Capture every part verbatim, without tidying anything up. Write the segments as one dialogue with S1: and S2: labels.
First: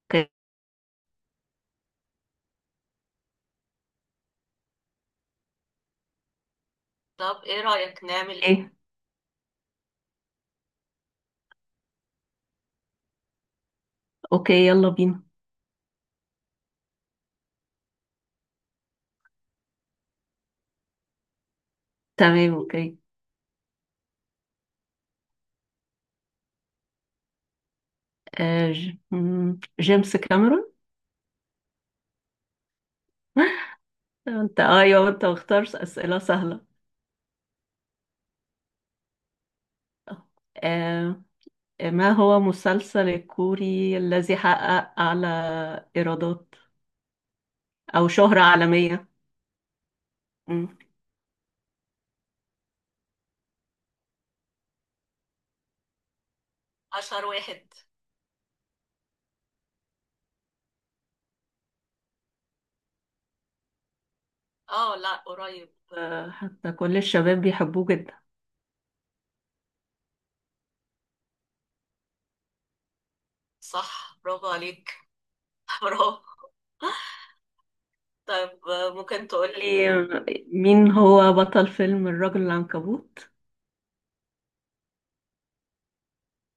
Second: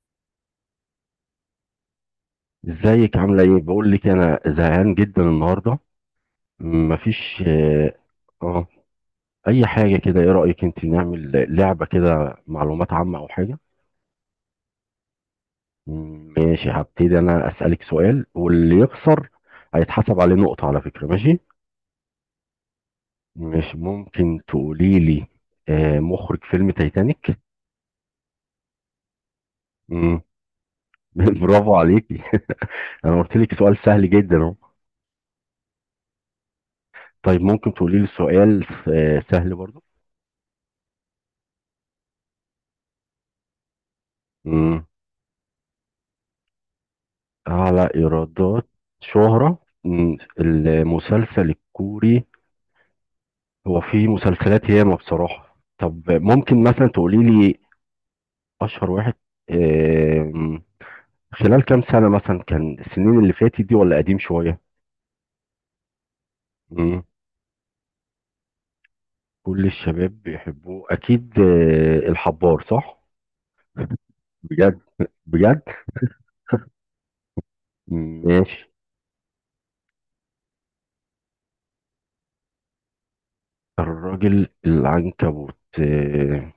S1: اوكي.
S2: ازيك عاملة ايه؟ بقول لك انا زهقان جدا النهاردة. مفيش.
S1: طب ايه
S2: اه.
S1: رأيك نعمل ايه
S2: آه،
S1: ايه
S2: اي حاجة كده، ايه رأيك انت نعمل لعبة كده معلومات عامة او حاجة؟
S1: اوكي، يلا بينا.
S2: مم، ماشي، هبتدي انا اسألك سؤال، واللي يخسر هيتحسب عليه نقطة على فكرة، ماشي؟
S1: تمام، اوكي.
S2: مش ممكن تقولي لي آه مخرج فيلم تايتانيك؟
S1: آه ج... مم، جيمس
S2: مم،
S1: كاميرون.
S2: برافو عليكي انا قلت لك سؤال سهل جدا اهو.
S1: انت ايوه انت مختار اسئله سهله.
S2: طيب ممكن تقولي لي سؤال آه سهل برضه؟
S1: آه آه، ما هو مسلسل الكوري الذي حقق اعلى ايرادات
S2: أعلى
S1: او شهره
S2: إيرادات.
S1: عالميه؟
S2: شهرة. مم،
S1: مم.
S2: المسلسل الكوري، هو في مسلسلات ياما بصراحة. طب ممكن مثلا تقولي
S1: اشهر
S2: لي
S1: واحد.
S2: أشهر واحد. آم، خلال كام سنة مثلا، كان السنين اللي فاتت دي ولا قديم شوية؟
S1: اه، لا قريب. آه، حتى كل
S2: مم،
S1: الشباب بيحبوه جدا.
S2: كل الشباب بيحبوه أكيد. آه، الحبار، صح؟
S1: صح، برافو
S2: بجد
S1: عليك.
S2: بجد.
S1: برافو. طب
S2: ماشي.
S1: آه، ممكن تقولي إيه، مين هو بطل فيلم الرجل العنكبوت؟
S2: الراجل العنكبوت. آه،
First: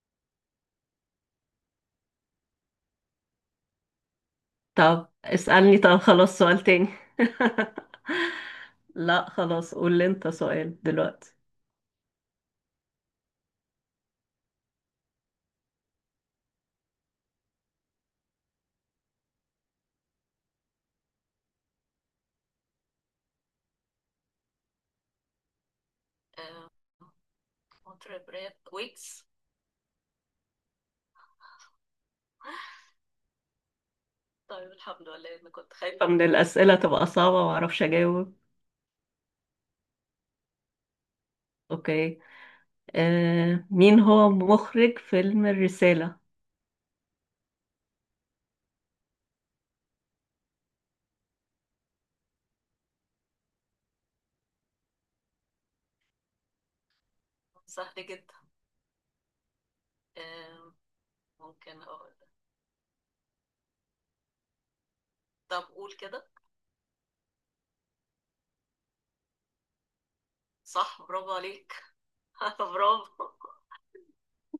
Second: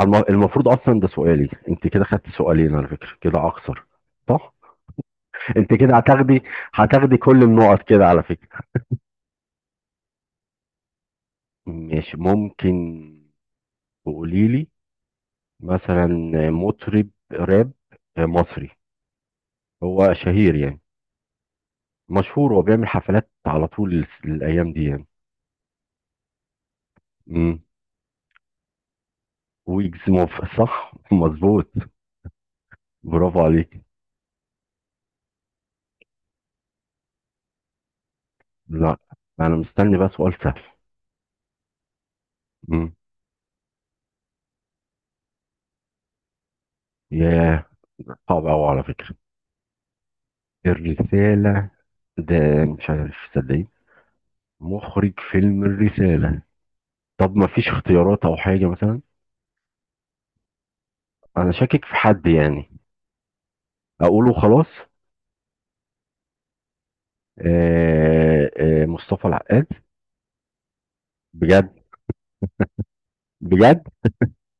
S2: الم- المفروض أصلا ده سؤالي، أنت كده خدت سؤالين على فكرة، كده أقصر، صح.
S1: طب
S2: انت
S1: اسألني،
S2: كده
S1: طب خلاص
S2: هتاخدي
S1: سؤال تاني.
S2: هتاخدي كل النقط كده على فكرة.
S1: لا خلاص، قول لي انت سؤال دلوقتي.
S2: ماشي، ممكن تقولي لي مثلا مطرب راب مصري، هو شهير يعني، مشهور وبيعمل حفلات على طول الس- الايام دي يعني.
S1: آه،
S2: امم
S1: مطرب راب ويجز.
S2: ويجز موف- صح، مظبوط، برافو عليك.
S1: طيب الحمد لله، انا كنت خايفة من الأسئلة تبقى صعبة ومعرفش أجاوب.
S2: لا، انا مستني بقى سؤال سهل.
S1: أوكي.
S2: امم
S1: آه، مين هو مخرج فيلم الرسالة؟
S2: ياه، صعب قوي على فكرة الرسالة ده، مش عارف صدقني مخرج فيلم الرسالة. طب ما فيش
S1: سهل
S2: اختيارات
S1: جدا.
S2: او حاجة مثلا؟
S1: آه،
S2: انا
S1: ممكن
S2: شاكك في
S1: اقول؟
S2: حد يعني، اقوله خلاص؟
S1: طب قول كده.
S2: آه، آه، مصطفى العقاد.
S1: صح، برافو
S2: بجد
S1: عليك. برافو
S2: بجد.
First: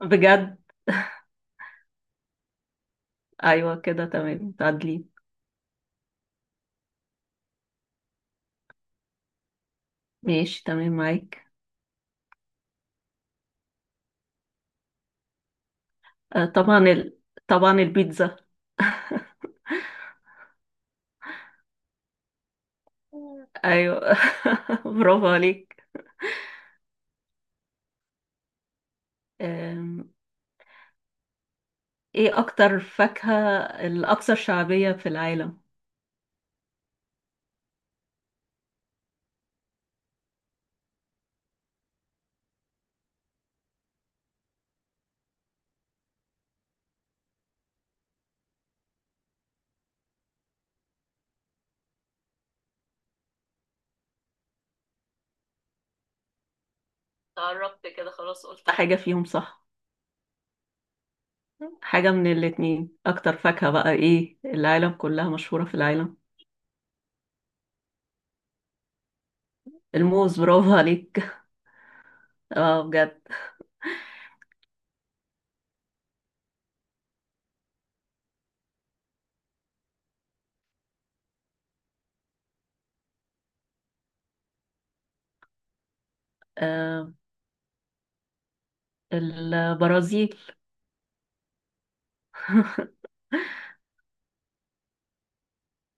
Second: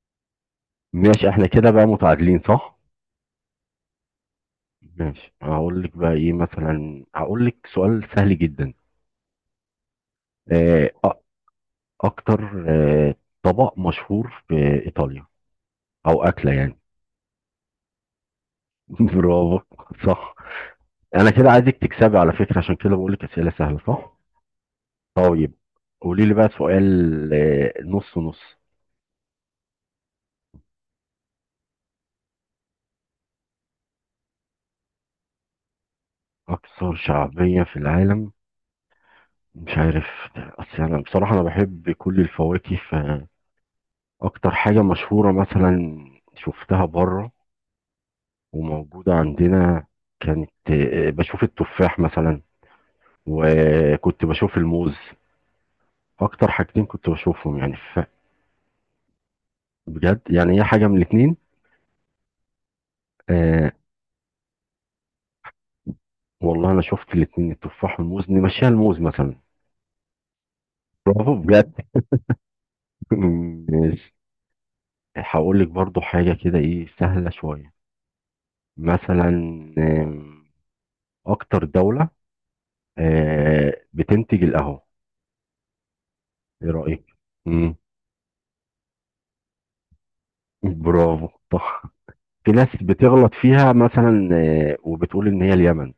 S1: بجد.
S2: ماشي، احنا كده بقى متعادلين، صح.
S1: أيوة كده تمام، تعدلي.
S2: ماشي، هقول لك بقى ايه مثلا، هقول لك سؤال سهل جدا.
S1: ماشي
S2: آه،
S1: تمام
S2: أ-
S1: معاك.
S2: اكتر آه، طبق مشهور في ايطاليا، او
S1: آه
S2: اكله يعني.
S1: طبعا ال... طبعا البيتزا.
S2: برافو، صح. انا كده عايزك تكسبي على فكره، عشان كده بقول لك اسئله سهله، صح.
S1: ايوه. برافو
S2: طيب
S1: عليك.
S2: قولي لي بقى سؤال آه، نص نص.
S1: أم، ايه اكتر فاكهة الاكثر شعبية في العالم؟
S2: اكثر شعبيه في العالم؟ مش عارف، اصل انا بصراحه انا بحب كل الفواكه، فاكتر حاجه مشهوره مثلا شفتها بره وموجوده عندنا، كانت آه، بشوف التفاح مثلا، وكنت بشوف الموز، اكتر حاجتين كنت بشوفهم يعني
S1: قربت
S2: ف-
S1: كده خلاص، قلت حاجة فيهم صح.
S2: بجد يعني هي حاجه من الاتنين.
S1: حاجة من الاتنين، اكتر
S2: آه
S1: فاكهة بقى ايه العالم كلها، مشهورة في العالم.
S2: والله، انا شفت الاتنين التفاح والموز، نمشيها الموز مثلا.
S1: الموز، برافو
S2: برافو
S1: عليك.
S2: بجد.
S1: اه بجد.
S2: ماشي. هقول لك برضو حاجه كده ايه سهله شويه مثلا. آم، اكتر دوله آه، بتنتج القهوة، ايه رأيك؟
S1: أم،
S2: مم.
S1: البرازيل.
S2: برافو، صح. في ناس بتغلط فيها مثلا آه، وبتقول ان هي اليمن،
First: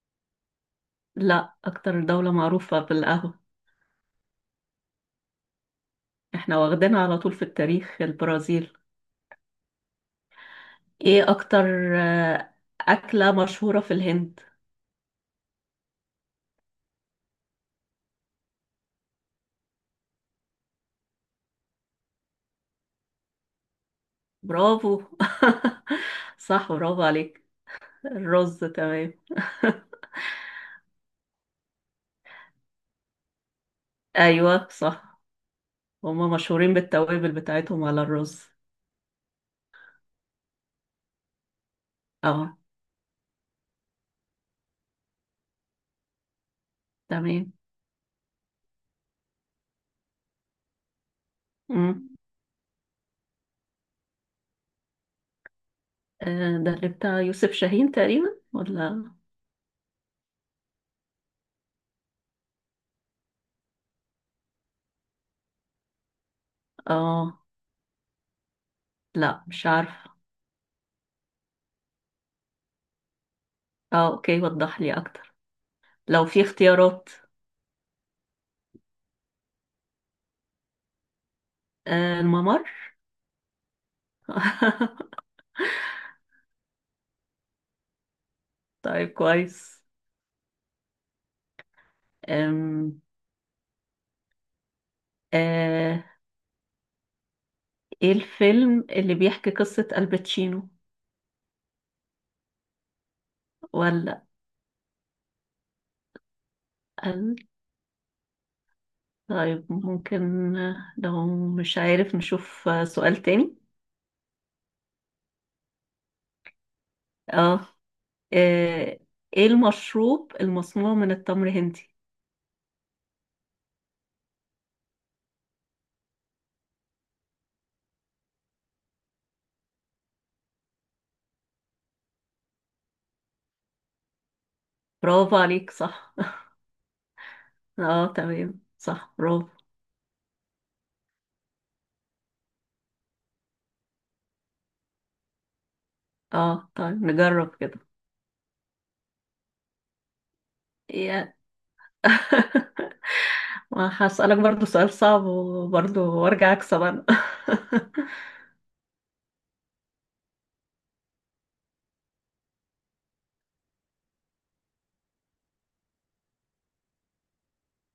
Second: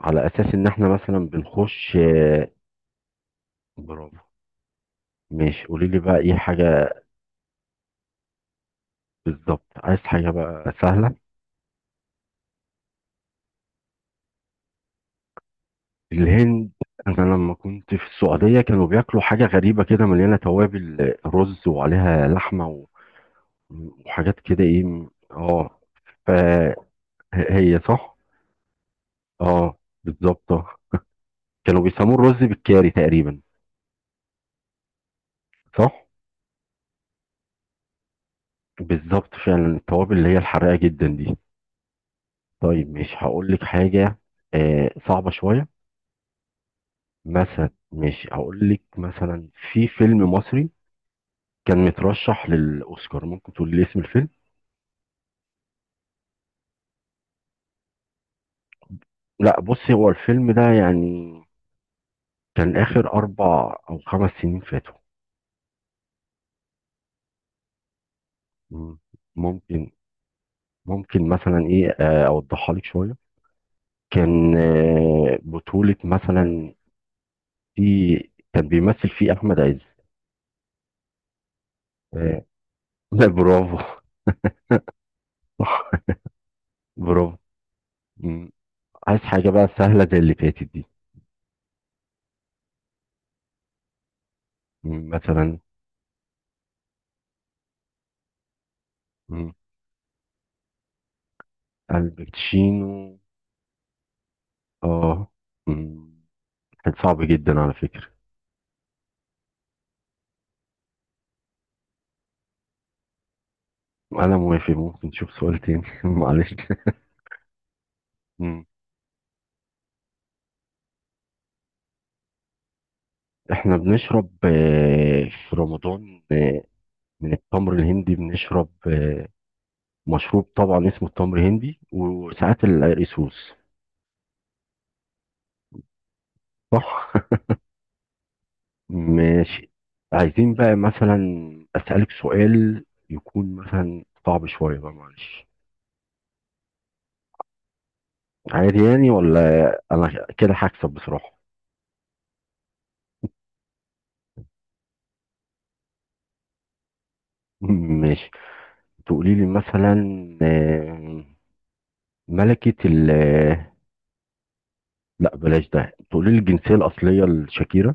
S2: على اساس ان احنا مثلا
S1: لا
S2: بنخش
S1: اكتر دولة
S2: آه،
S1: معروفة بالقهوة.
S2: برافو. ماشي، قولي لي بقى ايه
S1: احنا
S2: حاجة،
S1: واخدينها على طول في التاريخ، البرازيل.
S2: بالظبط عايز حاجة بقى سهلة.
S1: ايه اكتر آه، اكلة مشهورة في الهند؟
S2: الهند؟ انا لما كنت في السعودية كانوا بياكلوا حاجة غريبة كده مليانة توابل آه، رز وعليها لحمة و- وحاجات كده ايه
S1: برافو.
S2: م- اه،
S1: صح، برافو عليك.
S2: فهي صح.
S1: الرز تمام.
S2: اه، بالظبط، كانوا بيسموه الرز بالكاري تقريبا،
S1: ايوه صح.
S2: صح.
S1: هما مشهورين بالتوابل بتاعتهم على الرز.
S2: بالظبط، فعلا التوابل اللي هي الحراقه جدا دي.
S1: اه
S2: طيب مش هقول لك حاجه آه صعبه شويه.
S1: تمام.
S2: مثلا مش هقول لك، مثلا في فيلم مصري كان
S1: امم،
S2: مترشح للاوسكار، ممكن تقول لي اسم الفيلم؟
S1: آه ده اللي بتاع يوسف شاهين تقريبا، ولا؟
S2: لا بصي، هو الفيلم ده يعني كان اخر اربع او خمس سنين فاتوا.
S1: اه.
S2: مم.
S1: لا مش
S2: ممكن
S1: عارفه.
S2: ممكن مثلا، ايه، آه، اوضحها لك شويه،
S1: اه اوكي،
S2: كان
S1: وضح لي اكتر.
S2: آه، بطوله
S1: لو في
S2: مثلا،
S1: اختيارات.
S2: في، كان بيمثل فيه احمد عز.
S1: آه
S2: آه،
S1: الممر.
S2: برافو، صح، برافو. مم.
S1: طيب
S2: عايز حاجة بقى
S1: كويس.
S2: سهلة زي اللي فاتت دي.
S1: أم.
S2: مم، مثلا.
S1: آه، ايه الفيلم اللي بيحكي
S2: مم.
S1: قصة الباتشينو،
S2: الباتشينو؟
S1: ولا؟
S2: اه. مم. كان صعب جدا على فكرة.
S1: طيب ممكن، لو مش عارف نشوف سؤال تاني.
S2: أنا موافق، ممكن نشوف سؤال تاني معلش.
S1: اه.
S2: مم.
S1: آه، ايه المشروب المصنوع من التمر هندي؟
S2: احنا بنشرب آه، في رمضان آه، من التمر الهندي، بنشرب آه، مشروب، طبعا اسمه التمر الهندي، وساعات القريسوس.
S1: برافو عليك صح.
S2: صح.
S1: اه تمام، صح برافو.
S2: ماشي، عايزين بقى مثلا أسألك سؤال يكون مثلا صعب شوية بقى، معلش.
S1: اه طيب نجرب كده.
S2: عادي يعني، ولا أنا كده هكسب
S1: يا.
S2: بصراحة.
S1: ما هسألك برضو سؤال صعب وبرضو وارجع اكسب انا.
S2: ماشي، تقولي لي مثلا آه، ملكة ال آه، لا بلاش ده، تقولي لي الجنسية الأصلية لشاكيرا.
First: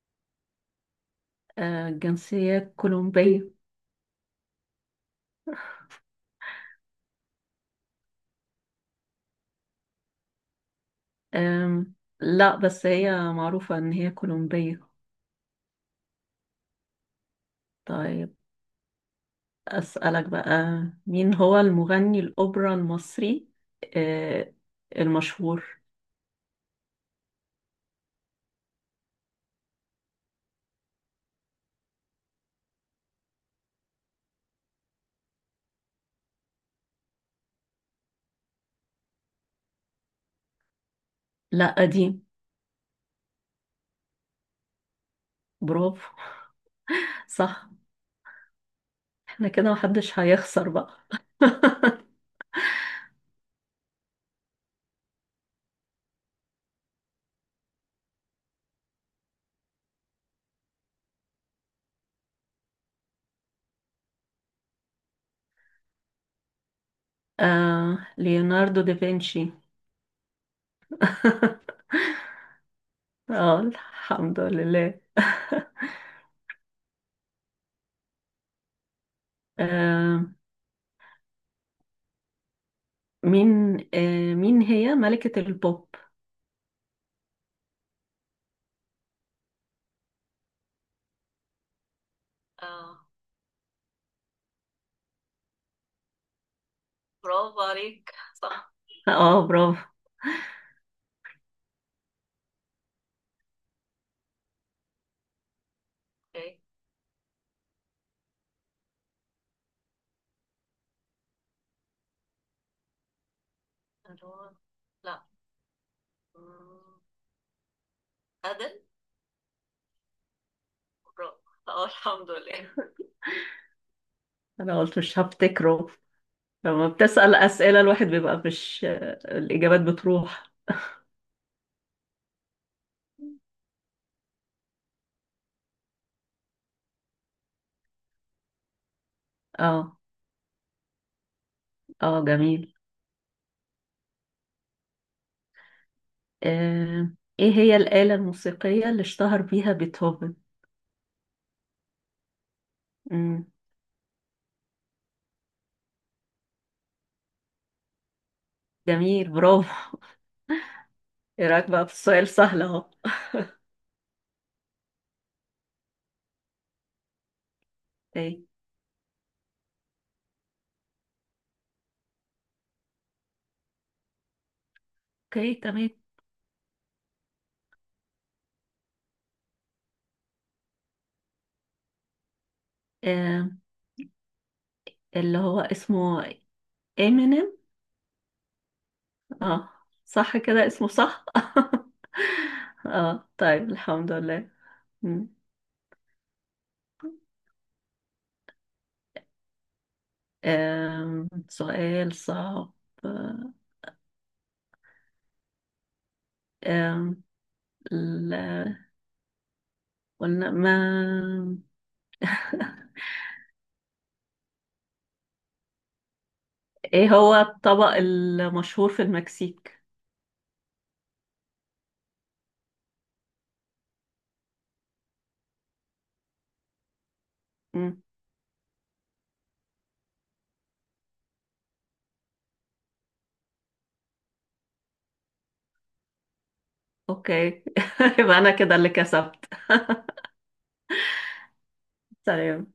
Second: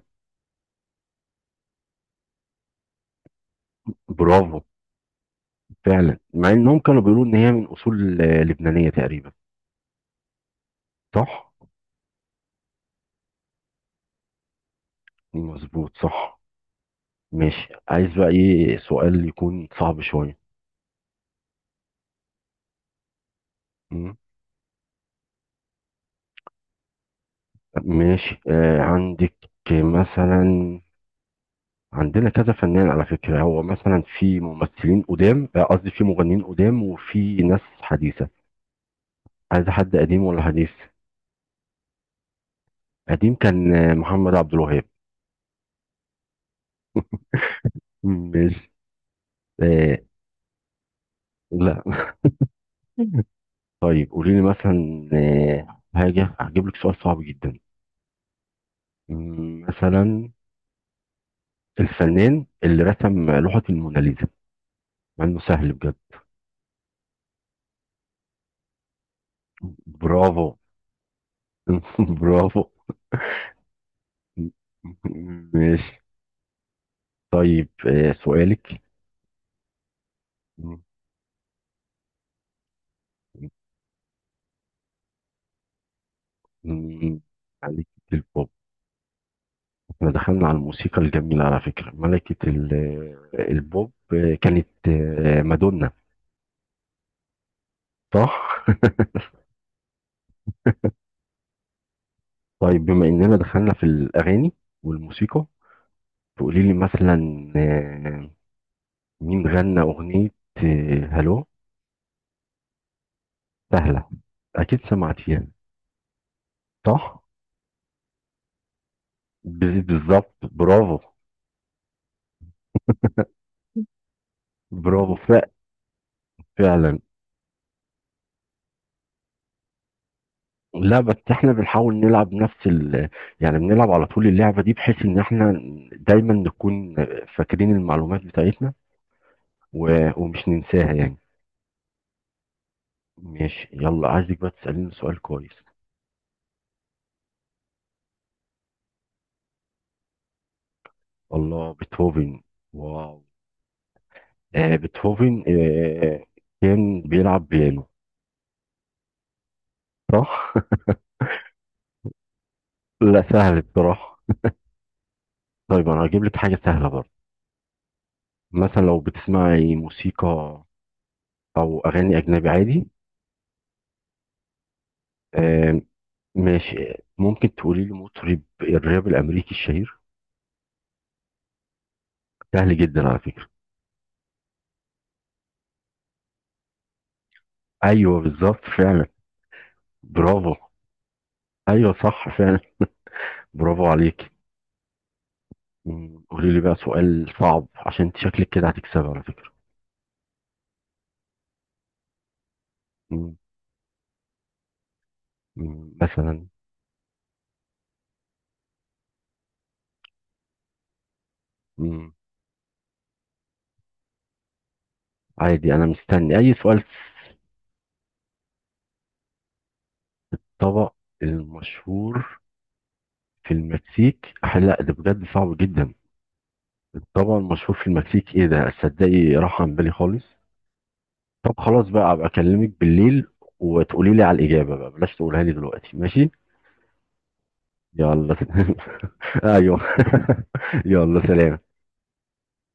S1: آه، جنسية كولومبية.
S2: برافو، فعلا، مع إنهم كانوا بيقولوا إن هي من أصول آه، لبنانية تقريبا، صح
S1: آم، لا بس هي معروفة ان هي كولومبية.
S2: مظبوط، صح. ماشي، عايز بقى
S1: طيب
S2: إيه سؤال يكون صعب
S1: أسألك
S2: شوية.
S1: بقى، مين هو المغني الأوبرا المصري آه، المشهور؟
S2: ماشي. آه عندك مثلا، عندنا كذا فنان على فكرة، هو مثلا في ممثلين قدام آه، قصدي في مغنيين قدام، وفي ناس حديثة. عايز حد قديم ولا حديث؟
S1: لا قديم.
S2: قديم كان آه، محمد عبد الوهاب.
S1: برافو صح.
S2: ماشي.
S1: احنا كده
S2: آه،
S1: محدش هيخسر بقى.
S2: لا. طيب قولي لي مثلا آه، حاجة، هجيب لك سؤال صعب جدا، مم، مثلا الفنان اللي رسم لوحة الموناليزا، مع انه سهل بجد.
S1: آه، ليوناردو دافنشي.
S2: برافو. برافو.
S1: اه الحمد لله.
S2: ماشي. طيب آه، سؤالك.
S1: آه،
S2: مم.
S1: مين آه، مين هي ملكة البوب؟
S2: مم، ملكة البوب. احنا دخلنا على الموسيقى الجميلة على فكرة. ملكة ال-
S1: آه
S2: آه، البوب آه، كانت آه، مادونا،
S1: برافو عليك
S2: صح؟
S1: صح. اه برافو.
S2: طيب بما اننا دخلنا في الاغاني والموسيقى،
S1: اوكي.
S2: تقولي لي مثلا آه، مين غنى اغنية آه، هلو، سهلة،
S1: ألو.
S2: اكيد
S1: لا.
S2: سمعتيها،
S1: أمم،
S2: صح؟
S1: أدل.
S2: ب- بالظبط، برافو،
S1: برافو، اه الحمد لله، انا قلت
S2: برافو
S1: مش
S2: ف-
S1: هفتكره. لما
S2: فعلا.
S1: بتسأل أسئلة الواحد بيبقى مش، الإجابات بتروح.
S2: لا بس احنا بنحاول نلعب نفس ال يعني، بنلعب على طول اللعبة دي، بحيث ان احنا دايما نكون فاكرين المعلومات بتاعتنا،
S1: اه.
S2: و... ومش ننساها يعني.
S1: اه جميل.
S2: ماشي، يلا عايزك بقى تسأليني سؤال كويس.
S1: آه. ايه هي الآلة الموسيقية اللي اشتهر بيها بيتهوفن؟
S2: الله، بيتهوفن، واو.
S1: مم.
S2: آه بيتهوفن آه كان بيلعب بيانو،
S1: جميل برافو.
S2: صح؟
S1: ايه رأيك بقى في السؤال سهل اهو.
S2: لا سهل بصراحة. طيب انا هجيب لك حاجة سهلة برضه،
S1: اوكي.
S2: مثلا لو بتسمعي موسيقى او اغاني اجنبي عادي.
S1: اوكي
S2: آه،
S1: تمام.
S2: ماشي، ممكن تقولي لي مطرب الراب الامريكي الشهير، سهل جدا على فكره.
S1: آه. اللي هو اسمه امينيم.
S2: ايوه بالظبط، فعلا،
S1: اه. صح
S2: برافو.
S1: كده اسمه صح.
S2: ايوه صح فعلا،
S1: اه طيب
S2: برافو
S1: الحمد
S2: عليك.
S1: لله. مم.
S2: مم، قولي لي بقى سؤال صعب، عشان انت شكلك كده هتكسبي على فكره.
S1: آم، سؤال صعب.
S2: مم، مم، مثلا
S1: آم، ال- قلنا ما
S2: مم، عادي، انا مستني اي سؤال. في
S1: ايه هو الطبق المشهور في المكسيك؟
S2: الطبق المشهور في المكسيك أح- لا ده بجد صعب جدا، الطبق المشهور في
S1: مم.
S2: المكسيك ايه ده، تصدقي راح عن بالي خالص. طب خلاص بقى، ابقى اكلمك بالليل وتقولي لي على الاجابه بقى، بلاش تقولها لي دلوقتي، ماشي.
S1: اوكي.
S2: يلا.
S1: يبقى انا كده اللي كسبت.
S2: ايوه. يلا، سلام.
S1: سلام.